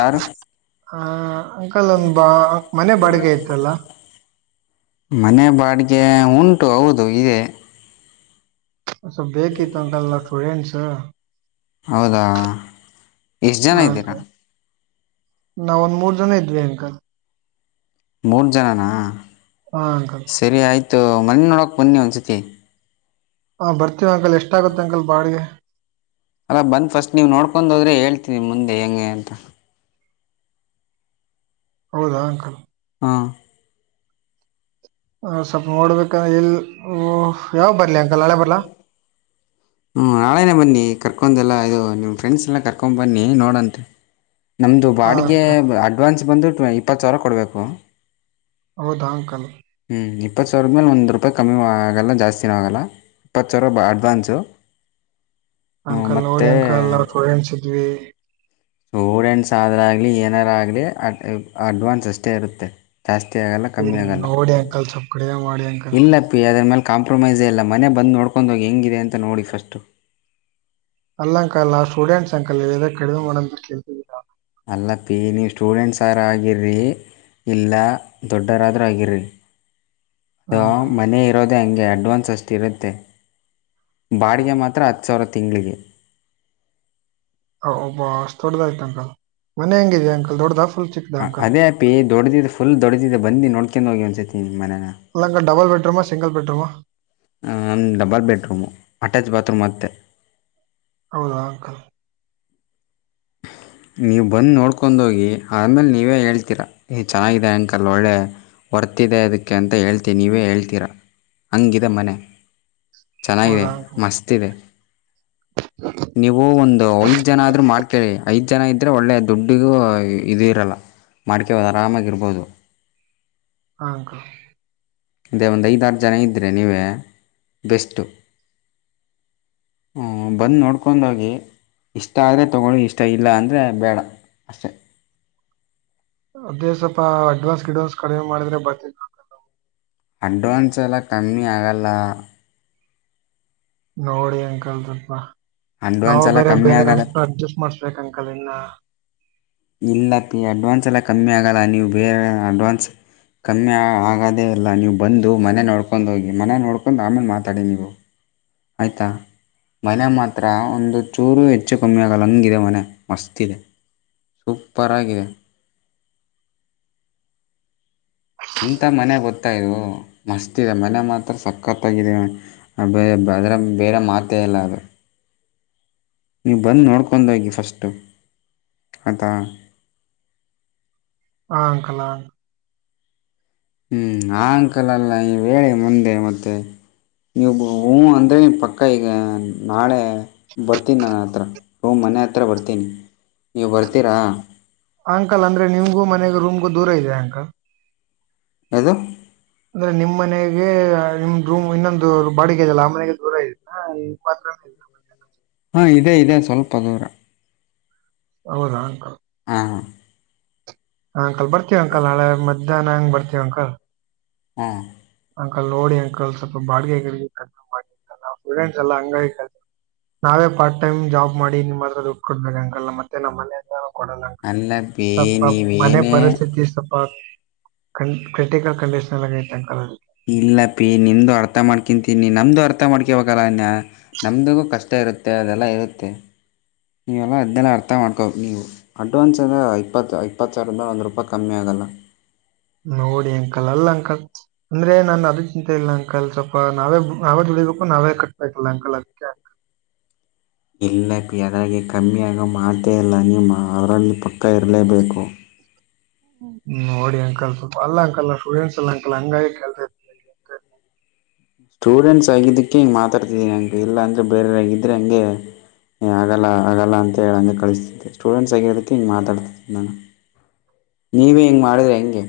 ಯಾರು. ಹ ಅಂಕಲ್ ಒಂದ್ ಬಾ ಮನೆ ಬಾಡಿಗೆ ಇತಲ್ಲ. ಮನೆ ಬಾಡಿಗೆ ಉಂಟು ಹೌದು ಇದೆ. ಸೊ ಬೇಕಿತ್ತು ಅಂಕಲ್ ನಾ ಸ್ಟೂಡೆಂಟ್ಸ್. ಹೌದಾ ಎಷ್ಟ ಜನ ಇದ್ದೀರಾ. ನಾವ ಒಂದ್ ಮೂರ್ ಜನ ಇದ್ವಿ ಅಂಕಲ್. ಮೂರ ಜನನ. ಹಾ ಅಂಕಲ್. ಸರಿ ಆಯಿತು ಮನನೀ ನೋಡೋಕೆ ಬನ್ನಿ ಒಂದ್ಸತಿ. ಹಾ ಬರ್ತೀವಿ ಅಂಕಲ್ ಎಷ್ಟಾಗುತ್ತೆ ಅಂಕಲ್ ಬಾಡ್ಗೆ. ಅಲ್ಲ ಬಂದ ಫಸ್ಟ್ ನೀವು ನೋಡ್ಕೊಂಡ ಹೋದ್ರೆ ಹೇಳ್ತೀನಿ ಮುಂದೆ ಹೆಂಗೆ ಅಂತ. ಹೌದಾ ಅಂಕಲ್. ಹ್ಮ್. ಹ ಸ್ವಲ್ಪ ನೋಡ್ಬೇಕ ಇ ಯಾವ್ಗ ಬರ್ಲಿ ಅಂಕಲ್ ನಾಳೆ ಬರ್ಲಾ. ಹ್ಞೂ ನಾಳೆೇನೆ ಬನ್ನಿ ಕರ್ಕೊಂದೇಲ್ಲ ಇದು ನಿಮ್ಮ ಫ್ರೆಂಡ್ಸ್ ಎಲ್ಲ ಕರ್ಕೊಂಡು ಬನ್ನಿ ನೋಡಂತೆ. ನಮ್ಮದು ಹಾ ಬಾಡಿಗೆ ಅಂಕಲ್ ಅಡ್ವಾನ್ಸ್ ಬಂದು ಟ್ವ ಇಪ್ಪತ್ತು ಸಾವಿರ ಕೊಡಬೇಕು. ಹೌದಾ ಅಂಕಲ್. ಹ್ಞೂ ಇಪ್ಪತ್ತ ಸಾವ್ರದ ಮೇಲೆ ಒಂದು ರೂಪಾಯಿ ಕಮ್ಮಿ ಆಗಲ್ಲ ಜಾಸ್ತಿನು ಆಗಲ್ಲ ಇಪ್ಪತ್ತು ಸಾವ್ರ ಬ ಅಡ್ವಾನ್ಸು. ಅಂಕಲ್ ನೋಡಿ ಮತ್ತು ಅಂಕಲ್ ನಾವ್ ಸ್ಟೂಡೆಂಟ್ಸ್ ಇದ್ವಿ. ಸೂಡೆಂಟ್ಸ್ ಆದರಾಗಲಿ ಏನಾರಾಗಲಿ ಅ ಅಡ್ವಾನ್ಸ್ ಅಷ್ಟೇ ಇರುತ್ತೆ. ಜಾಸ್ತಿ ಆಗಲ್ಲ ಏ, ಕಮ್ಮಿ ಆಗಲ್ಲ ನೋಡಿ ಅಂಕಲ್ ಸ್ವಲ್ಪ ಕಡಿಮೆ ಮಾಡಿ ಅಂಕಲ್ ಇಲ್ಲ ಪಿ ಅದ್ರ ಮೇಲ್ ಕಾಂಪ್ರಮೈಸೇ ಇಲ್ಲ ಮನೆ ಬಂದ ನೋಡ್ಕೊಂಡ ಹೋಗಿ ಹೆಂಗಿದೆ ಅಂತ ನೋಡಿ ಫಸ್ಟು. ಅಲ್ಲ ಅಂಕಲ್ ಆ ಸ್ಟೂಡೆಂಟ್ಸ್ ಅಂಕಲ್ ಕಡಿಮೀ [unintelligible] ಅಲ್ಲ ಪಿ ನೀವು ಸ್ಟೂಡೆಂಟ್ಸ್ರ ಆಗಿರಿ. ಇಲ್ಲ ದೊಡ್ಡರಾದರೂ ಆಗಿರಿ. ಹಾ ಅದೊ ಅಂಕಲ್ ಮನೆ ಇರೋದೆೇ ಹಂಗೆ ಅಡ್ವಾನ್ಸ್ ಅಷ್ಟರುತ್ತೆ. ಬಾಡಿಗೆ ಮಾತ್ರ ಹತ್ತು ಸಾವಿರ ತಿಂಗ್ಳಗೆ. ಹಬ್ಬ ಅಷ್ಟ್ ದೊಡ್ಡದಾಯ್ತ ಅಂಕಲ್ ಮನೆ ಹೇಗಿದೆ ಅಂಕಲ್ ದೊಡ್ಡದಾ ಫುಲ್ ಚಿಕ್ ಹಾಂ ಅದೇ ಅಪಿ ದೊಡ್ದ ಇದೆ ಫುಲ್ ದೊಡ್ದ ಇದೆ ಬನ್ನಿ ನೋಡ್ಕೊಂಡ ಹೋಗಿ ಒನ್ಸತಿ ನಿಮ್ಮ ಮನೇನಾ. ಅಲ್ಲ uncle double bed room single bed room ಹಾ. ಹಾ [unintelligible] ಡಬಲ್ ಬೆಡ್ರೂಮು ಅಟ್ಯಾಚ್ ಬಾತ್ರೂಮ್ ಮತ್ತೆ. ಹೌದಾ ಅಂಕಲ್. ನೀವು ಬಂದ ನೋಡ್ಕೊಂದ್ ಹೋಗಿ ಆಮೇಲ್ ನೀವೇ ಹೇಳ್ತೀರಾ ನೀ ಚೆನ್ನಾಗಿದೆ ಅಂಕಲ್. ಒಳ್ಳೆ ಹೊರ್ತಿದೆ ಅದಕ್ಕೆ ಅಂತ ಹೇಳ್ತೀ ನೀವೇ ಹೇಳ್ತೀರಾ ಹಂಗಿದೆ ಮನೆ. ಚೆನ್ನಾಗಿದೆ ಹೌದಾ ಅಂಕಲ್ ಮಸ್ತ್ ಇದೆ. ನೀವು ಒಂದು ಐದ್ ಜನ ಆದ್ರೂ ಮಾಡ್ಕ್ಯಳ್ಳಿ. ಐದು ಜನ ಇದ್ದರೆ ಒಳ್ಳೆ ದುಡ್ಡಿಗೂ ಇದ ಇರಲ್ಲ ಮಾಡ್ಕ್ಯಬೌದು ಆರಾಮಾಗಿರ್ಬೋದು. ಹಾ ಅಂಕಲ್. ಅದೇ ಒಂದು ಐದಾರು ಜನ ಇದ್ದರೆ ನೀವೇ ಬೆಸ್ಟು. ಹ ಬಂದ್ ನೋಡ್ಕೊಂಡೋಗಿ ಇಷ್ಟ ಆದ್ರೆ ತಗೊಳ್ಳಿ. ಇಷ್ಟ ಇಲ್ಲ ಅಂದ್ರೆ ಬೇಡ ಅಷ್ಟೇ. ಅದೇ ಸ್ವಲ್ಪ ಅಡ್ವಾನ್ಸ್ ಗಿಡ್ವಾನ್ಸ್ ಕಡಿಮೆ ಮಾಡಿದ್ರೆ ಬರ್ತಿನಿ. ಅಡ್ವಾನ್ಸ್ ಎಲ್ಲ ಕಮ್ಮಿ ಆಗಲ್ಲ. ನೋಡಿ ಅಂಕಡ್ರಪ್ಪ ನಾವು ಅಡ್ವಾನ್ಸ್ ಎಲ್ಲ ಬೇರೆ ಕಮ್ಮಿ ಬೆನಫ ಆಗಲ್ಲ ಅಡ್ಜಸ್ಟ್ ಮಾಡ್ಸ್ಬೇಕು ಅಂಕಲ್ ಇನ್ನ. ಇಲ್ಲ ಪಿ ಅಡ್ವಾನ್ಸ್ ಎಲ್ಲ ಕಮ್ಮಿ ಆಗಲ್ಲ ನೀವು ಬೇರೆ ಅಡ್ವಾನ್ಸ್. ಕಮ್ಮಿ ಆಗೋದೇ ಇಲ್ಲ ನೀವು ಬಂದು ಮನೆ ನೋಡ್ಕೊಂಡು ಹೋಗಿ ಮನೆ ನೋಡ್ಕೊಂಡು ಆಮೇಲೆ ಮಾತಾಡಿ ನೀವು. ಆಯ್ತಾ ಮನೆ ಮಾತ್ರ ಒಂದು ಚೂರು ಹೆಚ್ಚು ಕಮ್ಮಿ ಆಗಲ್ಲ ಹಂಗಿದೆ ಮನೆ ಮಸ್ತಿದೆ. ಸೂಪರಾಗಿದೆ. ಇಂಥ ಮನೆ ಗೊತ್ತಾಯಿದು. ಮಸ್ತ ಇದೆ ಮನೆ ಮಾತ್ರ ಸಕ್ಕತ್ತಾಗಿದೆ ಅದ್ರೆ ಬೇರೆ ಮಾತ ಇಲ್ಲ ಅದು. ನೀವು ಬಂದು ನೋಡ್ಕೊಂಡ್ ಹೋಗಿ ಫಸ್ಟು ಆಯ್ತ. ಹ ಅಂಕಲ್ ಅ ಹ್ಮ್ ಆ ಅಂಕಲ್ ಅಲ್ಲ ಇವೇ ಮುಂದೆ ಮತ್ತೆ. ನೀವು ಹ್ಞೂಂ ಅಂದರೆ ಪಕ್ಕ ಈಗ ನಾಳೆ ಬರ್ತೀನಿ ನನ್ನ ಹತ್ರ. ಹ್ಞ ಮನೆ ಹತ್ರ ಬರ್ತೀನಿ ನೀವು ಬರ್ತೀರಾ. ಅಂಕಲ್ ಅಂದ್ರೆ ನಿಮ್ಗೂ ಮನೆಗೊ ರೂಮ್ಗೂ ದೂರ ಇದ್ಯ ಅಂಕಲ್. ಯಾವ್ದು ಅಂದ್ರೆ ನಿಮ್ ಮನೆಗೆ ನಿಮ್ ರೂಮ್ ಇನ್ನೊಂದು ಬಾಡಿಗೆ ಇದಲ್ಲ ಆ ಮನೆಗೆ ದೂರ ಇದೆ. ಹಾ ಈ ಪತ್ರ. ಹಾ ಇದೆ ಇದೆ ಸ್ವಲ್ಪ ದೂರ. ಹೌದಾ ಅಂಕಲ್. ಹಾ ಹಾಂಕಲ್ ಬರ್ತೀವಿ ಅಂಕಲ್ ನಾಳೆ ಮದ್ಯಾನ ಅಂಗ್ ಬರ್ತೀವಿ ಅಂಕಲ್. ಹ್ಮ್ ಅಂಕಲ್ ನೋಡಿ ಅಂಕಲ್ ಸ್ವಲ್ಪ ಬಾಡಿಗೆ ಗಿಡಿಗೆ ಕಮ್ಮಿ ಮಾಡ್ಸಿ ಸ್ಟೂಡೆಂಟ್ಸ್ ಎಲ್ಲ ಹಂಗಾಗಿ. ನಾವೇ ಪಾರ್ಟ್ ಟೈಮ್ ಮಾಡಿ ನಿಮ್ಮತ್ರ ದುಡ್ಡು ಕೊಡ್ಬೇಕ ಅಂಕಲ್ ಮತ್ತೆ ನಮ್ಮ ಮನೆ. ಕೊಡ ಅಲ್ಲ ಪಿ ಸ್ವಲ್ಪ ಮನೆ ನೀವೇನೇ ಪರಿಸ್ಥಿತಿ ಸ್ವಲ್ಪ. ಕ ಕ್ರಿಟಿಕಲ್ ಕಂಡೀಷನಾಗ್ ಐತೆ ಅಂಕಲ್ ಅದು. ಇಲ್ಲ ಪಿ ನಿಮ್ದು ಅರ್ಥ ಮಾಡ್ಕಂತೀನಿ ನಮ್ದು ಅರ್ಥ ಮಾಡ್ಕೊಬೇಕಲ್ಲನ್ನ. ನಮ್ದಿಗೂ ಕಷ್ಟ ಇರುತ್ತೆ ಅದೆಲ್ಲ ಇರುತ್ತೆ ನೀವೆಲ್ಲ ಅದೆನ್ನಲ್ಲ ಅರ್ಥ ಮಾಡ್ಕೋು ಬೇಕ್ ನೀವು. ಅಡ್ವಾನ್ಸ್ ಎಲ್ಲಾ ಇಪ್ಪತ್ತು ಇಪ್ಪತ್ತು ಸಾವಿರದ ಮೇಲ್ ಒಂದು ರೂಪಾಯಿ ಕಮ್ಮಿ ಆಗಲ್ಲ. ನೋಡಿ ಅಂಕಲ್ ಅಲ್ಲ ಅಂಕಲ್. ಅಂದ್ರೆ ನಾನ್ ಅದ ಚಿಂತೆ ಇಲ್ಲ ಅಂಕಲ್ ಸ್ವಲ್ಪ ನಾವೇ ನಾವೇ ದುಡಿಬೇಕು ನಾವೇ ಕಟ್ಬೇಕಲ್ಲ ಅಂಕಲ್ ಅದಿಕ್ಕೆ. ಇಲ್ಲ ಅಪ ಅವುಗೆ ಕಮ್ಮಿಯಗೋ ಮಾತೆ ಇಲ್ಲ ನೀವು ಅದರಲ್ಲಿ ಪಕ್ಕ ಇರಲೇಬೇಕು. ಹ್ಮ್ ನೋಡಿ ಅಂಕಲ್ ಸ್ವಲ್ಪ ಅಲ್ಲ ಅಂಕಲ್ ಸ್ಟೂಡೆಂಟ್ಸ್ ಎಲ್ಲ ಅಂಕಲ್ ಹಂಗಾಗಿ ಕೇಳ್ತ ಇದಿನಿ. ಸ್ಟೂಡೆಂಟ್ಸ್ ಆಗಿದ್ದಕ್ಕೆ ಹಿಂಗೆ ಮಾತಾಡ್ತಿದ್ದೀನಿ ಹಂಗೆ ಇಲ್ಲ ಅಂದರೆ ಬೇರೆೆಯರಾಗಿದ್ದ್ರರೆ ಹಂಗೆ. ಏ ಆಗಲ್ಲ ಆಗಲ್ಲ ಅಂತ ಹೇಳಿ ಅಂಗೆ ಕಳಿಸ್ತಿದ್ದೆ ಸ್ಟೂಡೆಂಟ್ಸ್ ಆಗಿರೋದಕ್ಕೆ ಹಿಗೆ ಮಾತಾಡ್ತಿದಿನಿ ನಾನು. [inaudible] ನೀವೇ ಹಿಂಗ್ ಮಾಡಿದ್ರೆ ಹೆಂಗೆ.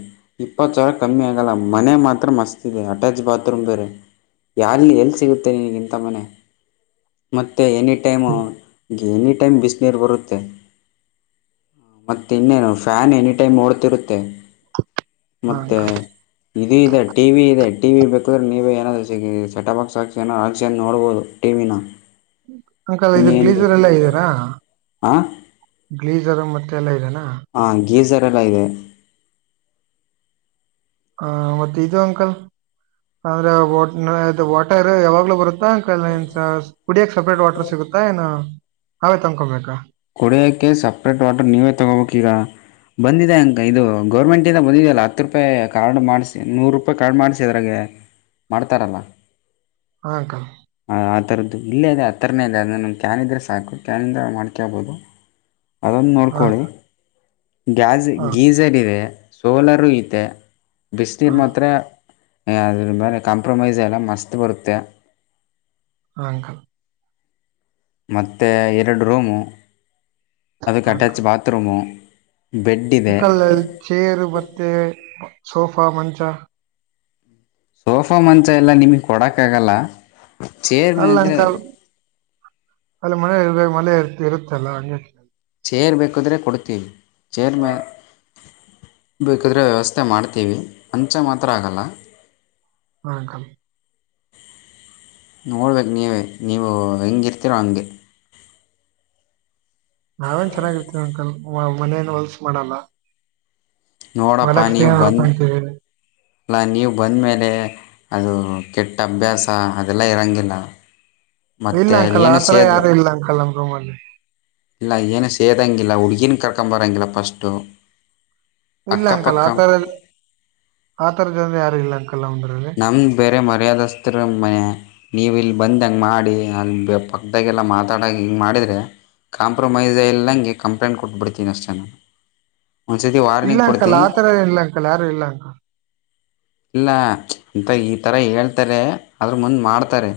ಇಪ್ಪತ್ತು ಸಾವಿರ ಕಮ್ಮಿ ಆಗಲ್ಲ ಮನೆ ಮಾತ್ರ ಮಸ್ತ್ ಇದೆ ಅಟ್ಯಾಚ್ ಬಾತ್ರೂಮ್ ಬೇರೆ. ಯಾರ ಎಲ್ಲಿ ಸಿಗುತ್ತೆ ನಿನಿಗ್ ಇಂತ ಮನೆ. ಮತ್ತು ಎನಿ ಟೈಮು ಎನಿ ಟೈಮ್ ಬಿಸಿನೀರು ಬರುತ್ತೆ. ಮತ್ತ ಇನ್ನೇನು ಫ್ಯಾನ್ ಎನಿ ಟೈಮ್ ಓಡ್ತಿರುತ್ತೆ. ಮತ್ತೆ ಅಂಕಲ್ ಇದು ಇದೆ ಟಿವಿ ಇದೆ ಟಿವಿ ಬೇಕಾದ್ರೆ ನೀವೆ ಏನಾದ್ರೂ. ಸೆಟಾ ಬಾಕ್ಸ್ ಆಕ್ಸ್ಯಾನ ಅಕ್ಸಕೊಂಡ್ ನೋಡ್ಬಹುದು ಟಿವಿನ. ಅಂಕಲ್ ಇನ್ ಇದು ಏನ್ ಗ್ಲೀಸರ್ ಬೇಕು ಎಲ್ಲಾ ಇದ್ದೀನಾ. ಆ ಗ್ಲೀಸರ್ ಮತ್ತೆಲ್ಲ ಇದೆನಾ. ಹಾ ಗೀಜಾರ್ ಎಲ್ಲ ಇದೆ. ಹ ಮತ್ ಇದು ಅಂಕಲ್ ಅಂದ್ರೆ ವಟರ್ ಯಾವಾಗ್ಲೂ ಬರುತ್ ಹಾ ಅಂಕಲ್ ಏನ್ ಕುಡಿಯಕ್ ಸಪ್ರೇಟ್ ವಾಟರ್ ಸಿಗುತ್ತಾ ಏನು ನಾವೇ ತನ್ಕೊಬೇಕಾ. ಕೊಡಿಯೋಕ್ಕೆ ಸಪ್ರೇಟ್ ವಾಟರ್ ನೀವೇ ತೊಗೋಬೇಕೀಗಾ. ಬಂದಿದೆ ಅಂಕ ಇದು ಗೌರ್ಮೆಂಟಿಂದ ಬಂದಿದೆ ಅಲ್ಲ ಹತ್ತು ರೂಪಾಯಿ ಕಾರ್ಡ್ ಮಾಡಿಸಿ ನೂರು ರೂಪಾಯಿ ಕಾರ್ಡ್ ಮಾಡ್ಸಿ ಅದ್ರಾಗ. ಮಾಡ್ತಾರಲ್ಲ. ಹಾ ಅಕಾ. ಆ ತರದು ಇಲ್ಲೇ ಇದೆ ಆತ್ರನೇ ಇದೆ ಅದ ನ ಕ್ಯಾನ್ ಇದ್ರೆ ಸಾಕು ಕ್ಯಾನ್ದ ಮಾಡ ಕ್ಯಾ ಬೊಲೊ ಅವ್ನ್ ಹಾ ನೋಡ್ಕೊಳ್ಳಿ ಗ್ಯಾಸ್ ಹಾ ಗೀಸ್ - ಇದೆ ಸೋಲರ್ ಐತೆ ಬಿಸ್ ಹಾ ನೀಡಿ ಮಾತ್ರ. ಅದ್ರ ಮೇಲೆ ಕಾಂಪ್ರಮೈಸ್ ಇಲ್ಲ ಮಸ್ತ್ ಬರುತ್ತೆ. ಹಾಂಕಲ್ ಮತ್ತೆ ಎರಡ್ ರೂಮು ಅದಕ್ ಹಾ ಅಟ್ಯಾಚ್ ಅಂಕಲ್ ಬಾತ್ರೂಮು ಬೆಡ್ ಇದೆ ಅಂಕಲ್ ಚೇರ್ ಮತ್ತೆ ಸೋಫಾ ಮಂಚ. ಸೋಫಾ ಮಂಚ ಎಲ್ಲಾ ನಿಮಗ್ ಕೊಡಕ್ ಆಗಲ್ಲ. ಅಲ್ಲ ಅಂಕಲ್ ಅಲ್ಲಿ ಮಳೆ ಇರ್ಬೇಕ ಮಳೆ ಇರ್ ಇರುತ್ತ ಅಲ್ಲ ಹಂಗಾಗಿ. ಚೇರ್ ಬೇಕಾದ್ರೆ ಕೊಡ್ತೀವಿ ಚೇರ್ ಮ ಬೇಕಾದ್ರೆ ವ್ಯವಸ್ಥೆ ಮಾಡ್ ತೀವಿ ಮುಂಚ ಮಾತ್ರ ಆಗಲ್ಲ. ಹಾ ಅಂಕಲ್. ನೋಡ್ಬೇಕು ನೀವೆ ನೀವು ಹೆಂಗಿರ್ತೀರೋ ಹಂಗೆ. ನಾವೇನ್ ಚೆನ್ನಾಗಿರ್ತೀವಿ ಅಂಕಲ್ ಮನೇನ್ ಹೊಲ್ಸ ಮಾಡಲ್ಲ. [unintelligible] ನೋಡಪ್ಪ ನೀವು ಬಂದು ನಡ್ಕೊಂತಿವಿ ಅಲ್ಲ ನೀವ್ ಬಂದಮೇಲೆ ಅದು ಕೆಟ್ಟ ಅಭ್ಯಾಸ ಅದೆಲ್ಲ ಇರೋಂಗಿಲ್ಲ. ಇಲ್ಲ ಮತ್ತು ಅಂಕಲ್ ಆ ಏನು ತರ ಸೇದ್ ಯಾರು ಇಲ್ಲ ಅಂಕಲ್ ನಮ್ ರೂಮಲ್ಲಿ. ಇಲ್ಲ ಏನು ಸೇದಂಗಿಲ್ಲ ಹುಡುಗೀನ ಕರ್ಕೊಂಬರೋಂಗಿಲ್ಲ ಫಸ್ಟು. ಇಲ್ಲ ಅಂಕಲ್ ಅಕ್ಕಪಕ್ಕ ಆ ತರ ಆತರ ಜನ ಯಾರು ಇಲ್ಲ ಅಂಕಲ್ ನಮ್ದ್ರಲ್ಲಿ. ನಮ್ಗೆ ಬೇರೆ ಮರ್ಯಾದಸ್ರ ಮನೆ. ನೀವ್ ಇಲ್ ಬಂದ್ ಹಂಗ್ ಮಾಡಿ ಅಲ್ಲಿ ಪಕ್ಕದಾಗೆಲ್ಲ ಮಾತಾಡ ಹಿಂಗೆ ಮಾಡಿದ್ರೆ. ಕಾಂಪ್ರಮೈಸ್ ಆ ಇಲ್ಲಂಗೆ ಕಂಪ್ಲೇಂಟ್ ಕೊಟ್ಬಡ್ತೀನ ಅಷ್ಟೇ ನಾನು. ಒಂದು ಸರ್ತಿ ಇಲ್ಲ ವಾರ್ನಿಂಗ್ ಅಂಕಲ್ ಕೊಡ್ತೀನಿ ಆ ತರ ಇಲ್ಲ ಅಂಕಲ್ ಯಾರು ಇಲ್ಲ ಅಂಕಲ್. ಇಲ್ಲ ಅಂತ ಇತರ ಹೇಳ್ತಾರೆ ಅದ್ರ ಮುಂದೆ ಮಾಡ್ತಾರೆ.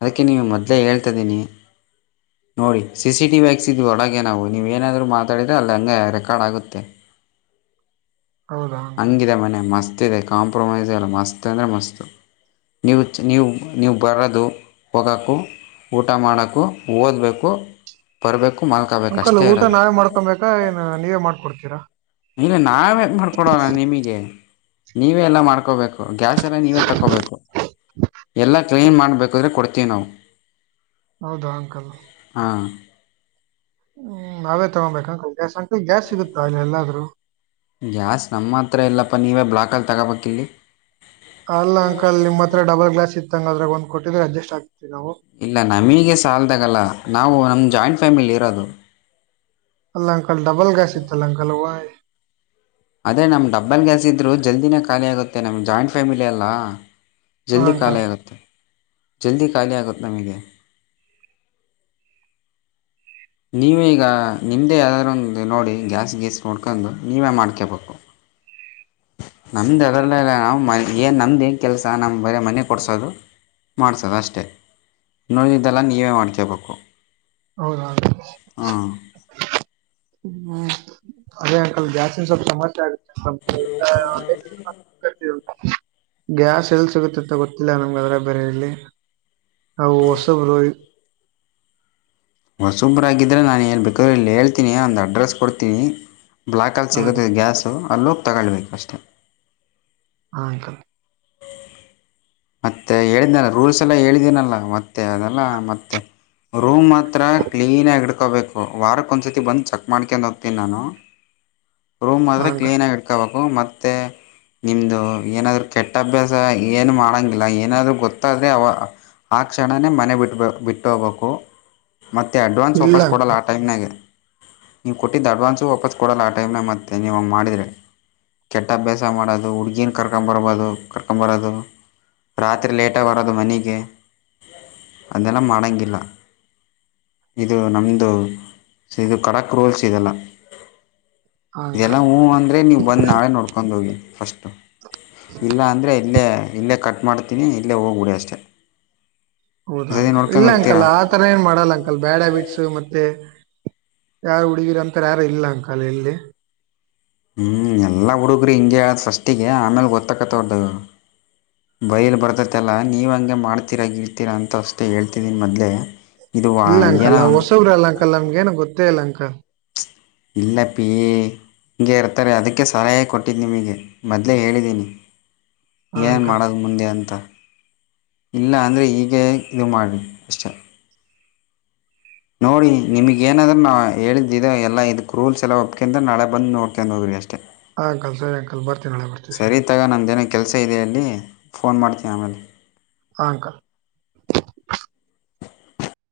ಅದಕ್ಕೆ ನೀಮ್ಗೆ ಮೊದ್ಲೇ ಹೇಳ್ತಾದ್ದೀನಿ. [inaudible] ನೋಡಿ ಸಿ ಸಿ ಟಿ ವಿ ಹ್ಯಕ್ಸಿದ್ವಿ ಒಳಗೇ ನಾವು ನೀವು ಏನಾದ್ರೂ ಮಾತಾಡಿದರೆ ಅಲ್ಲಿ ಹಂಗೆ ರೆಕಾರ್ಡ್ ಆಗುತ್ತೆ. [inaudible] ಹೌದಾ ಅಂಕಲ್ ಹೆಂಗಿದೆ ಮನೆ ಮಸ್ತದೆ ಕಾಂಪ್ರೊಮೈಸ್ ಎಲ್ಲ ಮಸ್ತ್ ಅಂದ್ರೆ ಮಸ್ತು. ನೀವು ನೀವು ನೀವು ಬರೋದು ಹೋಗೋಕು. ಊಟ ಮಾಡೋಕು ಓದಬೇಕು ಬರಬೇಕು ಮಲ್ಕೊಬೇಕು ಅಷ್ಟೇ ಇರೋದು. ಕೊಬೇಕಾ ಏನು ನೀವೇ ಮಾಡ್ಕೊಡ್ತೀರಾ. ಇಲ್ಲ ನಾವೇ ಮಾಡ್ಕೊಡೋಣ ನಿಮಗೆ ನೀವೇ ಎಲ್ಲ ಮಾಡ್ಕೋಬೇಕು. ಗ್ಯಾಸೆಲ್ಲ ನೀವೇ ತಗೋಬೇಕು ಎಲ್ಲ ಕ್ಲೀನ್ ಮಾಡಬೇಕುಾದ್ರೆ ಕೊಡ್ತೀವಿ ನಾವು. ಹೌದಾ ಅಂಕಲ್. ಹಾ ಹ್ಮ್ ನಾವೇ ತಗೊಬೇಕಾ ಗ್ಯಾಸ್ ಅಕ್ಕ ಗ್ಯಾಸ್ ಸಿಗುತ್ತಾ ಇಲ್ಲಿ ಎಲ್ಲಾದ್ರೂ ಗ್ಯಾಸ್ ನಮ್ಮ ಹತ್ರ ಇಲ್ಲಪ್ಪ ನೀವೇ ಬ್ಲಾಕಲ್ಲಿ ತಗೋಬೇಕ ಇಲ್ಲಿ ಅಲ್ಲ ಅಂಕಲ್ ನಿಮ್ಮ ಹತ್ರ ಡಬಲ್ ಗ್ಲಾಸ್ ಇತ್ತಂಗದ್ರಾಗ ಒಂದ್ ಕೊಟ್ಟಿದ್ರೆ ಅಡ್ಜಸ್ಟ್ ಆಗ್ತತಿವಿ ನಾವು. ಇಲ್ಲ ನಮಗೆ ಸಾಲದಾಗಲ್ಲ ನಾವು ನಮ್ಮ ಜಾಯಿಂಟ್ ಫ್ಯಾಮಿಲಿ ಇರೋದು. ಅಲ್ಲ ಅಂಕಲ್ ಡಬಲ್ ಗ್ಯಾಸ್ ಇತ್ತಲ್ಲ ಅಂಕಲ್ ಅದೇ ನಮ್ಮ ಡಬ್ಬಲ್ ಗ್ಯಾಸ್ ಇದ್ರು ಜಲ್ದಿನೇ ಖಾಲಿ ಆಗುತ್ತೆ ನಮ್ಮ ಜಾಯಿಂಟ್ ಫ್ಯಾಮಿಲಿಯಲ್ಲ. ಹಾ ಜಲ್ದಿ ಖಾಲಿ ಅಂಕಲ್ ಆಗುತ್ತೆ ಜಲ್ದಿ ಖಾಲಿ ಆಗುತ್ತೆ ನಮಗೆ ನೀವೀಗ ನಿಮ್ದೇ ಯಾವ್ದಾದಾರರು ಒಂದು ನೋಡಿ ಗ್ಯಾಸ್ ಗೀಸ್ ನೋಡ್ಕೊಂಡು ನೀವೇ ಮಾಡ್ಕೋಬೇಕು. ನಮ್ದು ಅದಲ್ಲ ಇಲ್ಲ ನಾವು ಮ ಏನ್ ನಮ್ದು ಏನ್ ಕೆಲಸ ನಮ್ ಬರ ಮನೆ ಕೊಡ್ಸೋದು ಮಾಡ್ಸೋದ ಅಷ್ಟೆ ನೋಡಿದ್ದೆಲ್ಲ ನೀವೇ ಮಾಡ್ಕೊಬೇಕು. ಹೌದೌ ಹ್ಮ್ ಅದೇ ಅಂಕಲ್ ಗ್ಯಾಸಿನ್ ಸ್ವಲ್ಪ ಸಮಸ್ಯೆ ಆಗೆ [unintelligible] ಗ್ಯಾಸ್ ಎಲ್ಲಿ ಸಿಗುತ್ತೆ ಅಂತ ಗೊತ್ತಿಲ್ಲ ನಮ್ಗೆ ಅದ್ರಾಗ ಬರೆ ಇಲ್ಲಿ ನಾವು ಹೊಸಬರು ಹೊಸುಬ್ರಾಗಿದ್ದರೆ ನಾನಲ್ಲಿ ಬೇಕಾದ್ರೆ ಇಲ್ಲಿ ಹೇಳ್ತೀನಿ ಅಂದು ಅಡ್ರೆಸ್ ಕೊಡ್ತೀನಿ ಬ್ಲಾಕ ಅಲ್ಲಿ ಹಾ ಸಿಗುತ್ತೆ ಅಂಕಲ್ ಗ್ಯಾಸು ಅಲ್ಲೋಗಿ ತೊಗೊಳ್ಳಿ ಅಷ್ಟೇ ಹಾ ಅಂಕಲ್. ಮತ್ತೆ ಹೇಳಿದ್ದನಲ್ಲ ರೂಲ್ಸ್ ಎಲ್ಲ ಹೇಳಿದ್ದೀನಲ್ಲ ಮತ್ತೆ ಅದೆಲ್ಲ ಮತ್ತೆ ರೂಮ್ ಹತ್ರ ಕ್ಲೀನಾಗಿ ಇಡ್ಕೊಬೇಕು ವಾರಕ್ಕ ಒಂದ್ಸರ್ತಿ ಬಂದು ಚೆಕ್ ಮಾಡ್ಕೊಂಡು ಹೋಗ್ತೀನಿ ನಾನು ರೂಮ್ ಮಾತ್ರ ಹಾ ಅಂಕಲ್ ಕ್ಲೀನಾಗಿ ಇಟ್ಕೋಬೇಕು ಮತ್ತ ಮತ್ತ ನಿಮ್ದು ಏನಾದ್ರೂ ಕೆಟ್ಟ ಅಭ್ಯಾಸ ಏನ್ ಮಾಡಂಗಿಲ್ಲ. ಇಲ್ಲ ಏನಾದ್ರು ಗೊತ್ತಾದ್ರೆ ಅವ ಆ ಕ್ಷಣನೇ ಮನೆ ಬಿಟ್ಟಬ ಬಿಟ್ಟ ಹೋಗ್ಬೇಕು. ಮತ್ತೆ ಅಡ್ವಾನ್ಸ್ ಇಲ್ಲ ವಾಪಸ್ ಅಂಕಲ್ ಕೊಡಲ್ಲ ಆ ಟೈಮ್ನಾಗೆ ನೀವು ಕೊಟ್ಟಿದ್ದು ಅಡ್ವಾನ್ಸು ವಾಪಸ್ ಕೊಡಲ್ಲ ಆಟೈಮ್ನ ಮತ್ತು ನೀವು ಹಂಗೆ ಮಾಡಿದ್ರೆ - ಕೆಟ್ಟ ಅಭ್ಯಾಸ ಮಾಡೋದು ಹುಡ್ಗೀನ ಕರ್ಕೊಂಬರ್ಬೋದು ಕರ್ಕೊಂದ ಬರೋದು ರಾತ್ರಿ ಲೇಟಾಗಿ ಬರೋದು ಮನೆಗೆ ಅದೆಲ್ಲ ಮಾಡೋಂಗಿಲ್ಲ ಇದು ನಮ್ಮದು ಇದು ಕಡಕ್ ರೋಲ್ಸ್ ಇದೆಲ್ಲ ಹಾ ಇದೆಲ್ಲಾ ಅಂಕಲ್ ಹೂ ಅಂದ್ರೆ ನೀವು ಬಂದ್ ನಾಳೆ ನೋಡ್ ಕರ್ಕೊಂದ ಹೋಗಿ ಫಸ್ಟು ಇಲ್ಲ ಅಂದರೆ ಇಲ್ಲೇ ಇಲ್ಲೇ ಕಟ್ಟ ಮಾಡ್ತೀನಿ ಇಲ್ಲೇ ಹೋಗಬಿಡಿ ಅಷ್ಟೇ. ಈ ಹೌದಾ ಸರಿ ಅಂಕಲ್ ಇಲ್ಲ ನೋಡ್ಕೊಂಡು ಹೋಗ್ತೀರಾ ಅಂಕಲ್ ಆ ತರ ಏನ್ ಮಾಡಲ್ಲ ಅಂಕಲ್ ಬ್ಯಾಡ್ ಹ್ಯಾಬಿಟ್ಸ್ ಮತ್ತೆ ಯಾರು ಹುಡುಗಿರ ಅಂತಾರೆ ಯಾರು ಇಲ್ಲ ಅಂಕಲ ಇಲ್ಲಿ - ಹೂ ಎಲ್ಲ ಹುಡುಗರು ಹಿಂಗೆ ಹೇಳ್ದ್ ಫಸ್ಟಿಗೆ ಆಮೇಲೆ ಗೊತ್ತಕ್ಕತ್ತ ಅವರ್ದ್ರು ಬೈಯಲಿ ಬರ್ತೈತಲ್ಲ ನೀವು ಹಂಗೆ ಮಾಡ್ತೀರಾ ಗಿಡ್ತೀರಾ ಅಂತ ಅಷ್ಟೇ ಹೇಳ್ತಿದ್ದೀನಿ ಮೊದಲೇ ಇಲ್ಲ ಅಂಕಲ್ ಅವ ಹೊಸಬ್ರ ಅಲ್ಲ ಅಂಕಲ್ ನಮಗೇನು ಗೊತ್ತೇ ಇಲ್ಲ ಅಂಕಲ್. ಇಲ್ಲ ಅಪ್ಪಿ - ಹೀಗೆ ಇರ್ತಾರೆ ಅದಕ್ಕೆ ಸಹಾಯ ಕೊಟ್ಟಿದ್ದು ನಿಮಗೆ ಮೊದಲೇ ಹೇಳಿದ್ದೀನಿ. ಹಾ ಏನ್ ಅಂಕಲ್ ಮಾಡದ್ ಮುಂದೆ ಅಂತ - ಇಲ್ಲ ಅಂದರೆ ಹೀಗೆ ಇದು ಮಾಡಿ ಅಷ್ಟೇ. ನೋಡಿ ನಿಮಗ ಏನಾದ್ರೂ ನಾ ಹೇಳಿದ್ದಿದೆ ಎಲ್ಲ ಇದಕ್ಕೆ ರೂಲ್ಸ್ ಎಲ್ಲ ಒಪ್ಕೊಂಡೆ ನಾಳೆ ಬಂದು ನೋಡ್ಕೊಂಡು ಹೋಗ್ರಿ ಅಷ್ಟೇ. ಹಾ ಅಂಕಲ್ ಸರಿ ಅಂಕಲ್ ಬರ್ತೀವಿ ನಾಳೆ ಬರ್ತೀವಿ. ಇತ್ತಾಗ ನಮ್ದೇನೋ ಕೆಲಸ ಇದೆ ಅಲ್ಲಿ ಫೋನ್ ಮಾಡ್ತೀನಿ ಆಮೇಲೆ ಹಾ ಅಂಕಲ್. [unintelligible]